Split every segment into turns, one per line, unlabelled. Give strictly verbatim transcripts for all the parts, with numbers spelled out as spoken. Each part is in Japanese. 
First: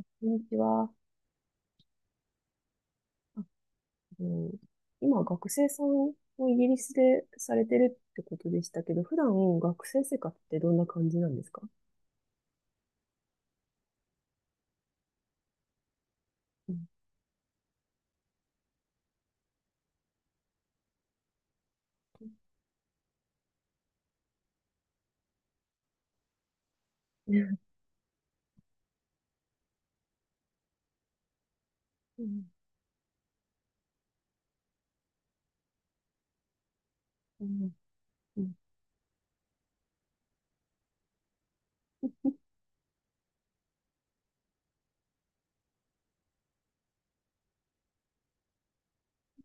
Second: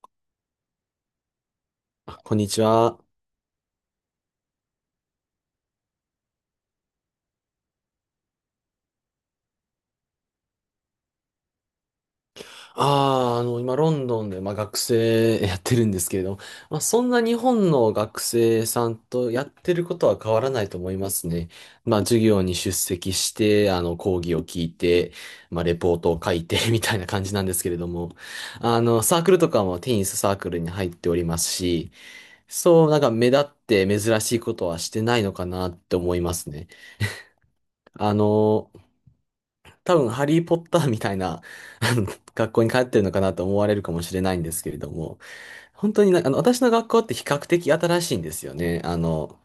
こんにちは。
あこんにちは。
あの今、学生さんをイギリスでされてるってことでしたけど、普段学生生活ってどんな感じなんですか？
ああ、あの、今、ロンドンで、まあ、学生やってるんですけれども、
う
まあ、
ん。
そんな日本の学生さんとやってることは変わらないと思いますね。まあ、授業に出席して、あの、講義を聞いて、まあ、レポートを書いて みたいな感じ
う
なんで
ん。
すけれども、あの、サークルとかもテニスサークルに入っておりますし、
うん。
そう、なんか目立って珍しいことはしてないのかなって思いますね。
うん
あ
うん
の、多分、ハリー・ポッターみたいな、あの、学校に通ってるのかなと思われるかもしれないんですけれども、本当になあの、私の学校って比較的新しいんですよね。あの、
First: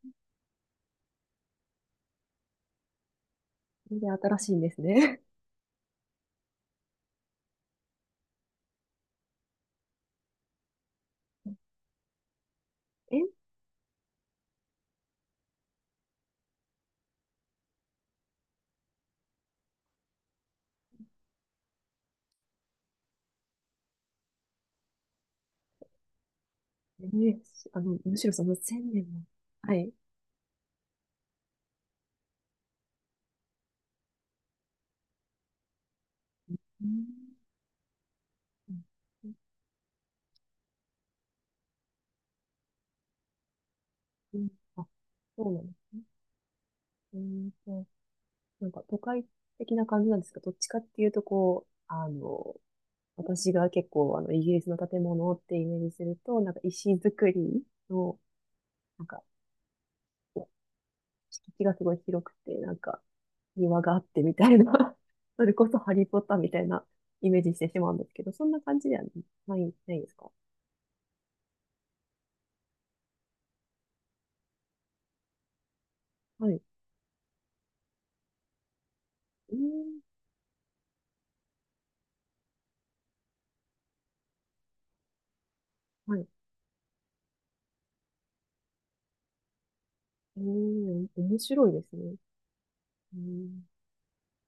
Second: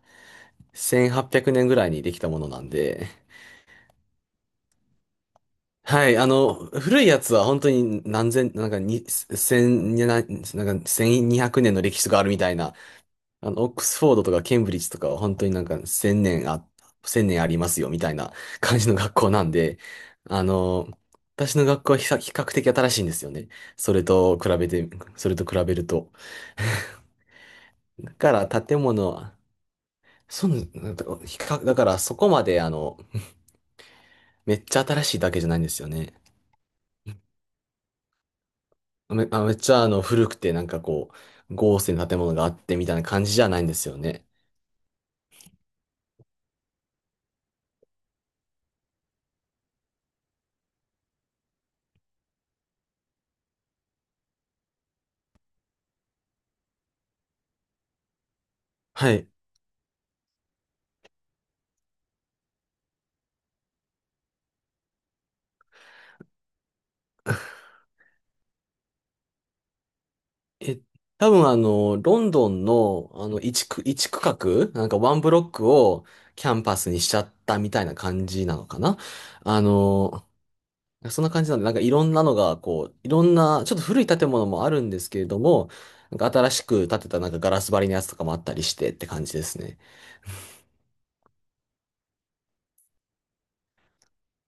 せんはっぴゃくねんぐらいにできたものなんで、
全然新しいんですね。
はい、あの、古いやつは本当に何千、なんかに、千、ななんかせんにひゃくねんの歴史があるみたいな。
え、
あの、オックスフォードとかケンブリッジとかは本当になんか千年あ、千年ありますよみたいな 感じの学校なんで、あの、私の学校は比較比較的新しいんですよね。それと比べて、それと比べると。
ね、あの、
だ
むしろ
か
そ
ら
の
建
せんねんも。
物、
はい。
そう、なんだ比較、だからそこまであの、めっちゃ新しいだけじゃないんですよね。
うん。うん
め、あ、めっちゃあの、古くてなんかこう、豪勢な建物があってみたいな感じじゃないんですよね。
うんあ、そうなんですね。うーんと、なんか都会的な感じなんですか？どっちかっていうと、こう、あの、私が結構、あの、イギリスの建物ってイメージすると、なんか石造りの、なん
は
か、
い。
敷地がすごい広くて、なんか、庭があってみたいな、それこそハリーポッターみたいなイメージしてしまうんですけど、そんな感じではない、ないですか？
え、多分あの、ロンドンの、あの、一区、一区画、なんかワンブロックをキ
はい。
ャ
う
ンパスにしちゃったみたいな感じなのかな？
ー
あ
ん、
の、そんな感じなんで、なんかいろんなのが、こう、いろんな、ちょっと古い建物もあるんですけれども、な
は
んか
い。
新しく建てたなんかガラス張りのやつとかもあったりしてって感じですね。
うーん、面白いですね。うーん、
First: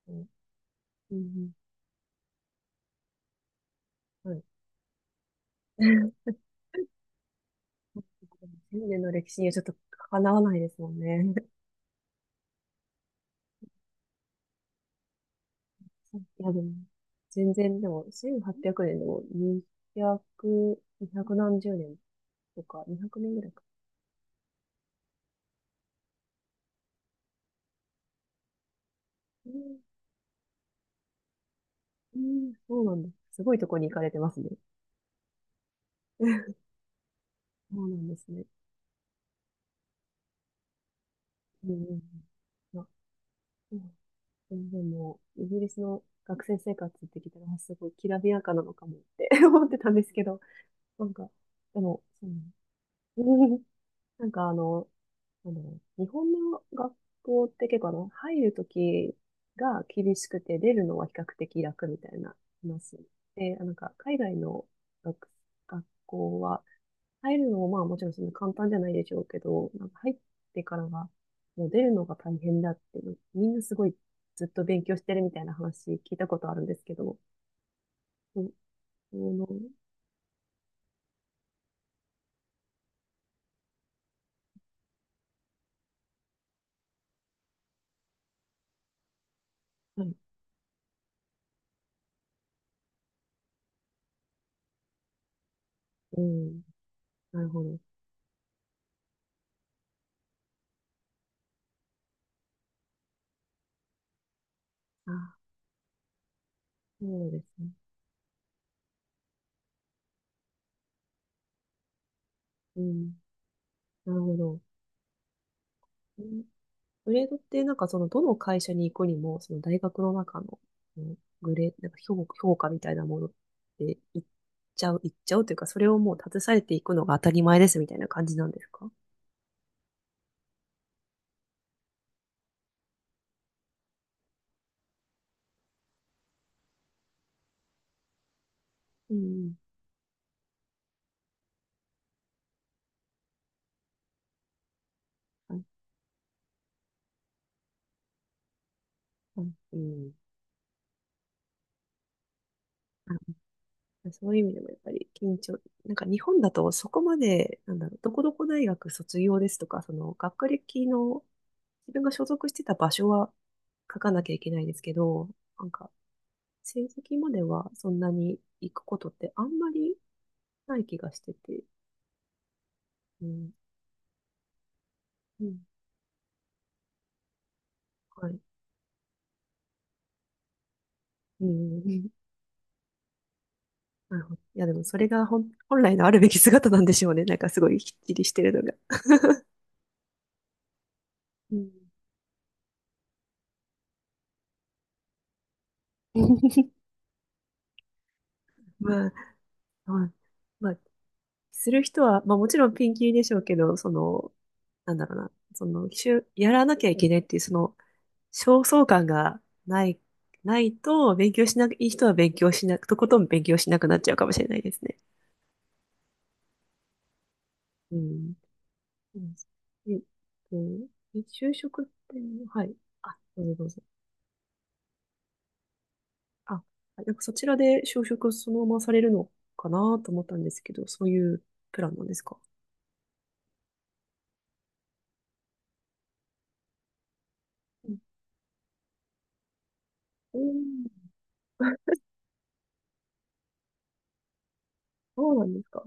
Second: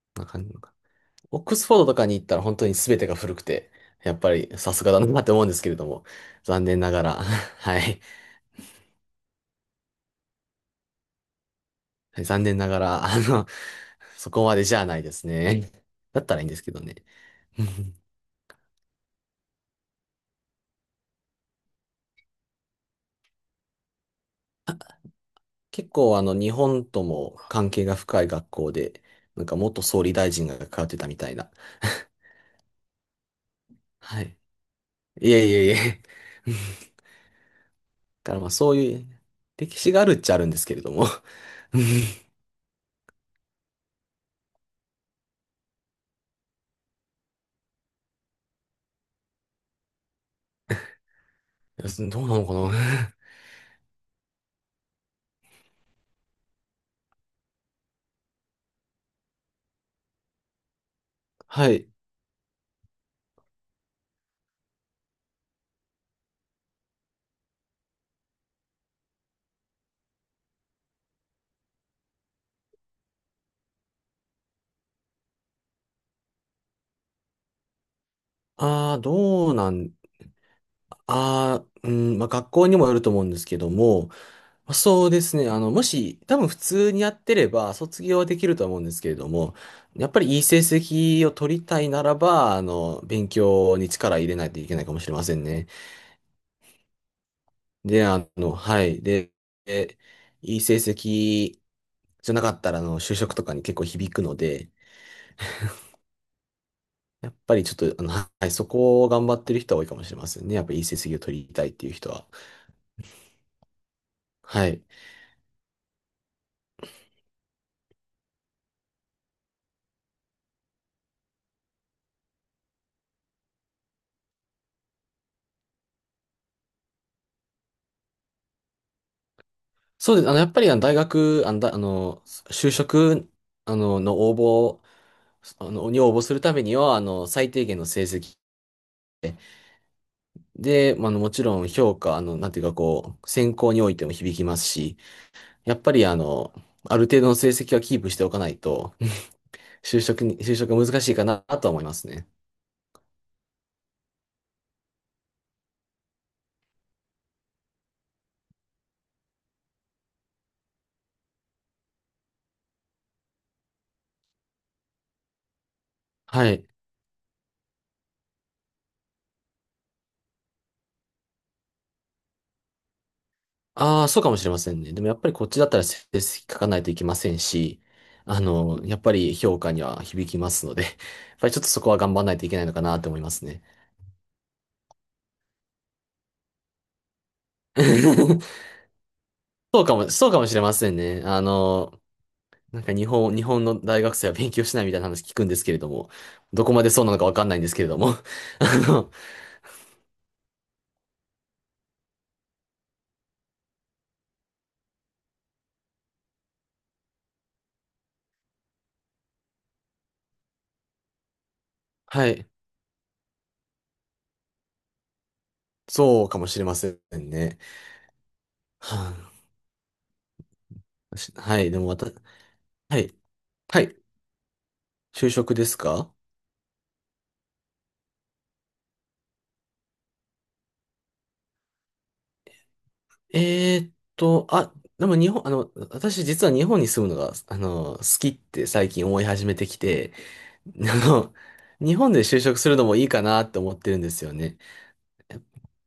う
な
ん、
んな感じのか、
う
オッ
ん
クスフォードとかに行ったら本当に全てが古くて、やっぱ
はい。
りさすがだなって思うんですけれども、残念ながら、はい。
千年の歴史にはちょっとかなわないですもんね。
はい、残念ながら、あの、そこまでじゃないですね。
い
だったらいいん
や、
で
で
す
も、
けどね。
全
う
然、で
ん、
も、せんはっぴゃくねんでも、にひゃく、に何十年とか、にひゃくねんぐらいか。
結構あの、日本とも関係が深い学校で、なん
う
か
ん、
元総理大臣が通ってたみたいな。
うんそうなんです。すごいとこに行かれて
は
ま
い。
すね。
いえいえいえ。うん、
そうなんです
だから
ね。
まあそういう、歴史があるっちゃあるんですけれども。
うん う
うん、い
んうん。まあ、うん全然もう、イギリスの学生生活って聞いたら、あすごいきらびやかなのかもって 思ってたんですけど、なんか、で
や、
も、
ど
そ
う
う
なのかな？
ね。 なんかあの、あの、日本の学校って結構あの、入るときが厳しくて、出るのは比較的
は
楽
い。
みたいな話。で、あなんか、海外の学、学校は、入るのもまあもちろんそんな簡単じゃないでしょうけど、なんか入ってからは、もう出るのが大変だって、みんなすごいずっと勉強してるみたいな話聞いたことあるんですけど、うん、
ああ、
その、
どうなん、ああ、うん、まあ学校にもよると思うんですけども、そうですね。あの、もし、多分普通にやってれば、卒業はできるとは思うんですけれども、
は
やっ
い、
ぱりいい成績を取りたいならば、あの、勉強に力入れないといけないかもしれませんね。
うん、なるほど。
で、あの、はい。で、でいい成績じゃなかったら、あの、就職とかに結構響くので、
あ、そう
やっ
です
ぱり
ね。
ちょっと、あの、はい、そこを頑張ってる人は多いかもしれませんね。やっぱりいい成績を取りたいっていう人は。
うん、なるほど。
はい。
グレードってなんかそのどの会社に行くにも、その大学の中の、うんグレー、なんか評、評価みたいなものって行っちゃう、行っちゃうというか、それをもう携えていくのが当たり前ですみたいな感じなんですか？
そうです。あの、やっぱりあの大学、あの、だあの就職、あの、の応募あの、に応募するためには、あの、最低限の成績
うんうん。
で、まあ、あの、もちろん評価、あの、なんていうかこう、選考においても響きますし、
はい
やっぱりあの、ある程度の成績はキープしておかないと、
はいう
就
ん。
職に、就職が難しいかなとは思いますね。
あ、そういう意味でもやっぱり緊張、なんか日本だとそこまで、なんだろう、どこどこ大学卒業ですとか、その学歴の自分が所属してた場所は書かなきゃいけないですけど、なんか
はい。
成績まではそんなに行くことってあんまりない気がしてて。うん。
ああ、そうかもしれませんね。でもやっぱり
う
こっち
ん。
だったら成績書かないといけませんし、
は
あ
い。
の、やっぱり評価には響きますので、やっ
う
ぱりちょっとそこは
ん。
頑張らないといけないのかなと思いますね。
なるほど。いや、でもそれが本、本来のあるべき姿なんでしょうね。なんかすごいきっちりして るのが。
そうかも、そうかもしれませんね。あ
うん。
の、なんか日本、日本の大学生は勉強しないみたいな話聞くんですけれども、ど こまでそうなのかわかんないんですけれども。あ
ま
の、
あ、まあ、まあ、する人は、まあもちろんピンキリでしょうけど、その、なんだろうな、その、しゅ、やらなきゃいけないっていう、その、焦燥感がない、ないと、勉強しなく、いい人は
は
勉
い。
強しなく、とことん勉強しなくなっちゃうかもしれないですね。
そうかもしれませんね。
うん。
は
うんえっと、
あ、
え、
し
就
はい。で
職っ
も私、
て、はい。
はい。
あ、どうぞどう
は
ぞ。
い。就職ですか？
あ、は、なんかそちらで就職をそのままされるのかなと思ったんですけど、そういうプランなんですか？
えーっと、あ、でも日本、あの、私実は日本に住むのが、あ
う
の、
ん、
好きって最近思い始めてきて、
うん
あの、日本で就職するのもいいかなって思ってるんですよね。
そうなんですか？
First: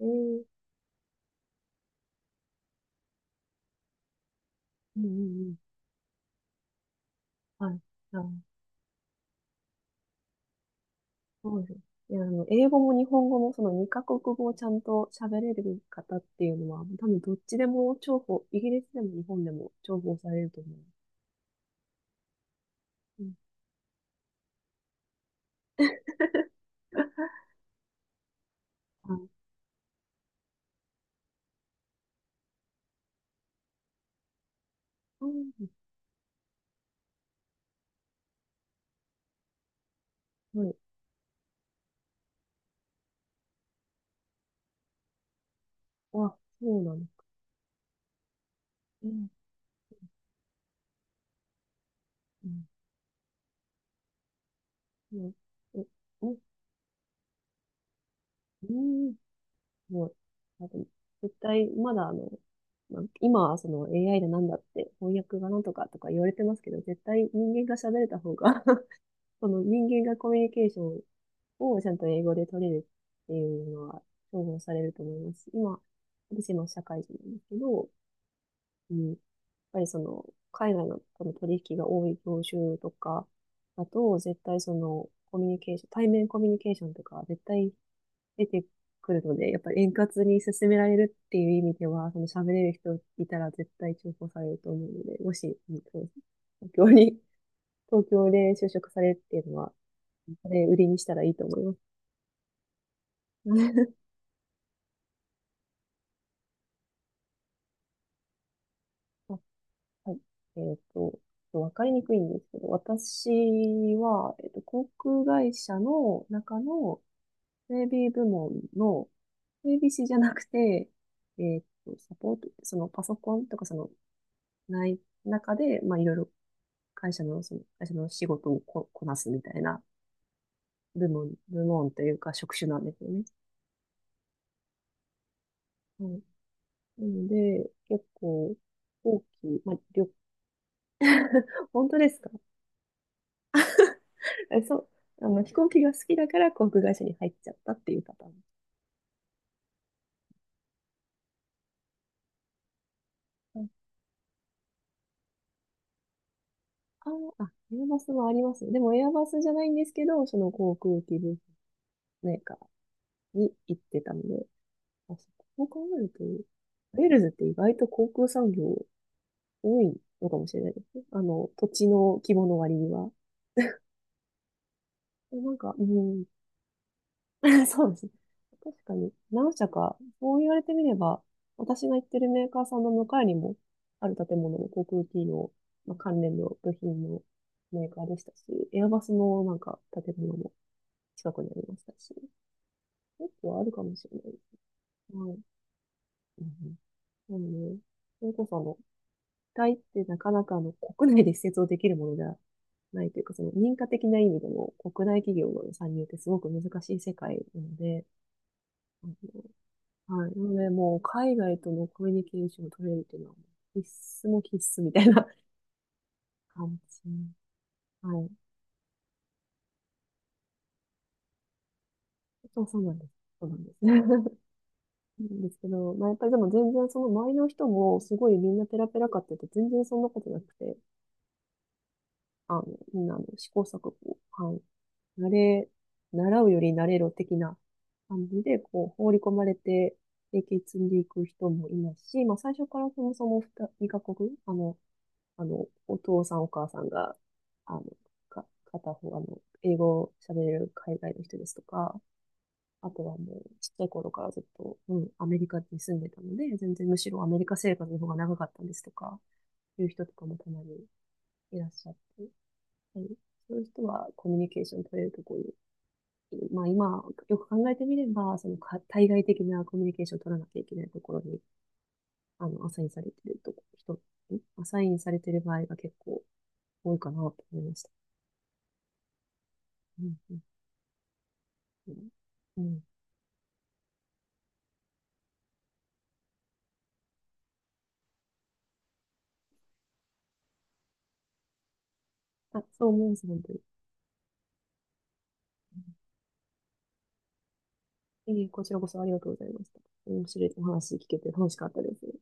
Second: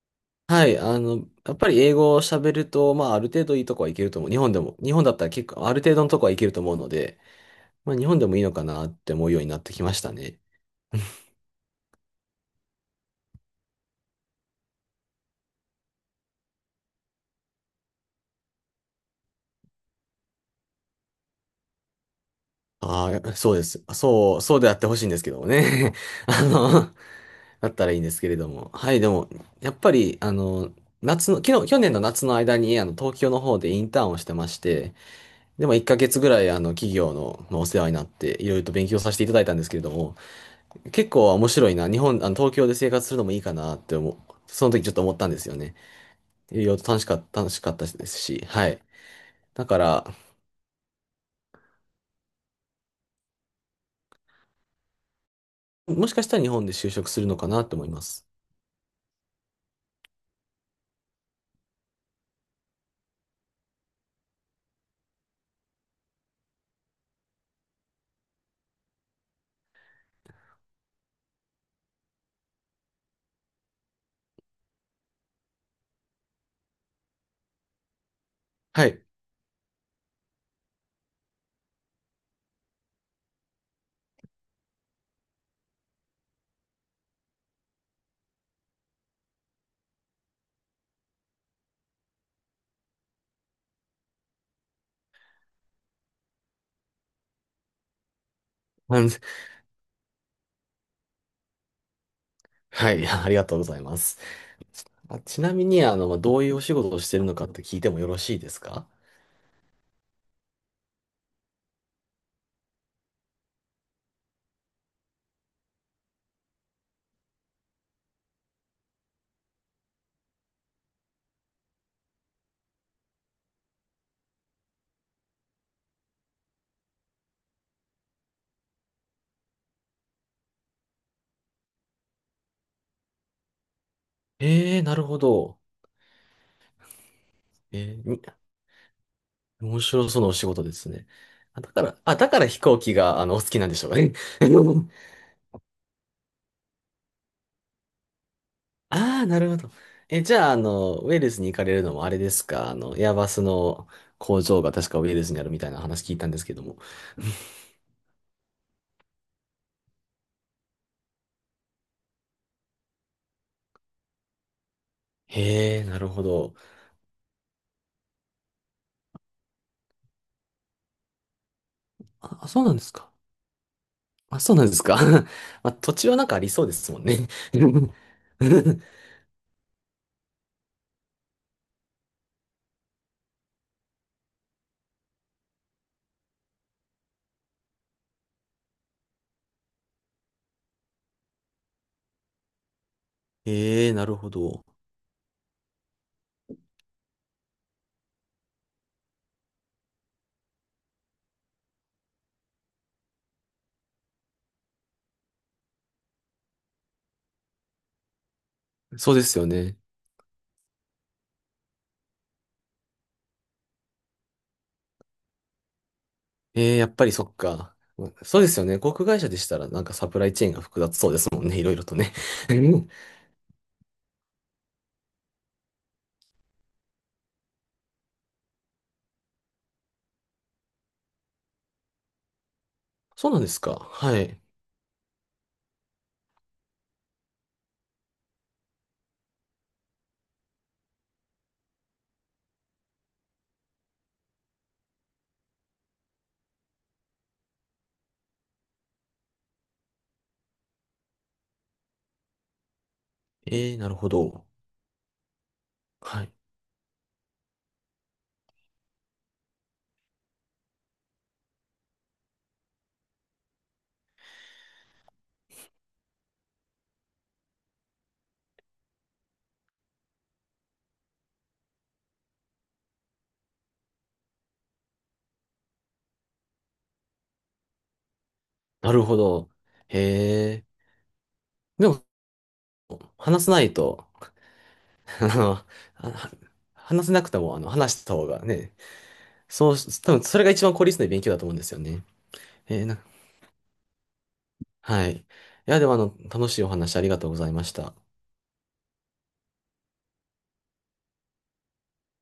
えー、
はい、あの、やっぱり英語を喋ると、まあ、ある程度いいとこはいけると思う。日本でも、日
う
本
ん
だったら
う
結
ん
構、ある程度のとこはいけると思うので、
うん。はい。
まあ、日本でもいい
あ、
のかなって思うようになってきましたね。
そうですね。いや、あの、英語も日本語もそのにカ国語をちゃんと喋れる方っていうのは、多分どっちでも重宝、イギリスでも日本でも重宝されると思
あ
う。う
あ、
ん。
そうです。そう、そうであってほしいんですけどもね。あの、だったらいいんですけれども。はい、で
あ、
も、やっぱり、あの、夏の、昨日、去年の夏の間に、あの、東京の方でインターンをしてまして、
そうです
で
ね
もいっかげつぐらい、あの、企業の、まあお世話になって、いろいろと勉強させていただいたんですけれども、
はい。
結構面白いな。日本、あの、東京で生活するのもいいかなって思う。その時ちょっと思ったんですよね。
あ、
いろいろ
そう
と
なん
楽し
です
か
か。
った、楽しかったですし、はい。だから、
うん。うんえ、
もしかし
う
た
ん
ら日本で就職するのかなと思います。
うんもう、あと、絶対、まだあの、まあ、今はその エーアイ でなんだって、翻訳がなんとかとか言われてますけど、絶対人間が喋れた方が その人間がコミュニケーションをちゃんと英語で取れるっていうのは重宝されると思いますし。今、私今社会人なんですけど、
は
う
い。
ん、やっぱりその、海外のこの取引が多い業種とかだと、絶対その、コミュニケーション、対面コミュニケーションとか、絶対出てくるので、やっぱり円滑に進められるっていう意味では、その喋れる人いたら絶対重宝されると思うので、もし、うんそう、東京に、東京で就職
あ
さ
の
れるっていうのは、それ売りにしたらいいと思います。
はい、ありがとうござい ます。あ、ちなみに、あの、まあどういうお仕事をしてるのかって聞いてもよろしいですか？
あはい。えっと、わかりにくいんですけど、私は、えっと、航空会社の中の整備部門の整備士じゃなくて、えっと、サポート、そのパソコンとかその、ない中で、まあ、いろいろ会社の、その、会社の仕事をこ、こなすみたいな部門、部門というか職種なんですよね。
ええー、なるほど。
はい。なので、
え
結
ー、に
構、大きい、まあ、
面白
旅、
そうなお仕事ですね。あだ か
本
ら、
当で
あ、
す
だ
か？
から飛行機が、あの、お好きなんでしょうかね。
え、そう、あの、飛行機が好きだから航空会社に入っちゃったっていうパターン。
ああ、なるほど。え、じゃあ、あの、ウェールズに行かれるのもあれですか？あの、エアバス
うん
の工場が確かウェールズにあるみたいな話聞いたんですけども。
あー、あ、エアバスもありますね。でもエアバスじゃないんですけど、その航空機部メーカーに行ってたので、あ、そ、こう
へ
考
え、な
える
るほ
と、
ど。
ウェールズって意外と航空産業多いのかもしれないですね。あの、土地の規模
あ、
の
そうな
割
んで
に
すか。
は。
あ、そうなんですか。
なん
まあ、
か、う
土地は
ん、
なんかありそうですもんね。
そうです ね。確かに、何社か、そう言われてみれば、私が行ってるメーカーさんの向かいにも、ある建物の航空機の、まあ、関連の部品のメーカーでしたし、エアバスのなんか建物も近くにありましたし、結構あるか
ええ、
も
な
し
る
れな
ほ
いで
ど。
す。はい。うんうんなので、それこそあの、機体ってなかなかあの、国内で施設をできるものではないというか、その認可的な意味でも国内企業の参入ってすごく難しい世界なので、
そうですよね。
はい。なので、もう海外とのコミュニケーションを取れるっていうのは、必須も必須みたいな
ええ、
感
やっぱりそ
じ。
っか。
はい。
そうですよね。航空会社でしたらなんかサプライチェーンが複雑そうですもんね。いろいろとね。
そうそうな んです。そうなんです。なんですけど、まあ、やっぱりでも全然その周りの人もすごいみんなペラペラかって言うと全然そんなことなくて、あの、みんなあの
そうなん
試
で
行
すか。
錯誤、
はい。
はい。慣れ、習うより慣れろ的な感じで、こう、放り込まれて、経験積んでいく人もいますし、まあ、最初からそもそもに、にカ国、あの、あの、お父さんお母さんが、あの、か、片方、あの、英語を喋れる海外の人ですとか、あとはもう、ちっ
え
ち
え、
ゃい
なるほ
頃からずっ
ど。
と、うん、アメリカに住んでた
はい、
ので、全然むしろアメリカ生活の方が長かったんですとか、いう人とかもたまにいらっしゃって、はい、そういう人はコミュニケーション取れるところに、まあ今、よく考えてみれば、そのか対外的なコミュニケーションを取らなきゃいけないところに、あの、アサインされてるとこ、人、んアサインされてる場合が結構多いかなと思いました。
なるほど。へ
うんうん
え。で
う
も、
んうん
話さないと、あの、あ話せなくても、あの、話した方がね、そうし、多分それが一番効率のいい勉強だと思うんですよね。
あ、
え
そ
ー
う
な、
思います、本当に。
はい。いや、でも、あの、楽しいお話ありがとうございました。
ええ、こちらこそありがとうございました。面白いお話聞けて楽しかったです。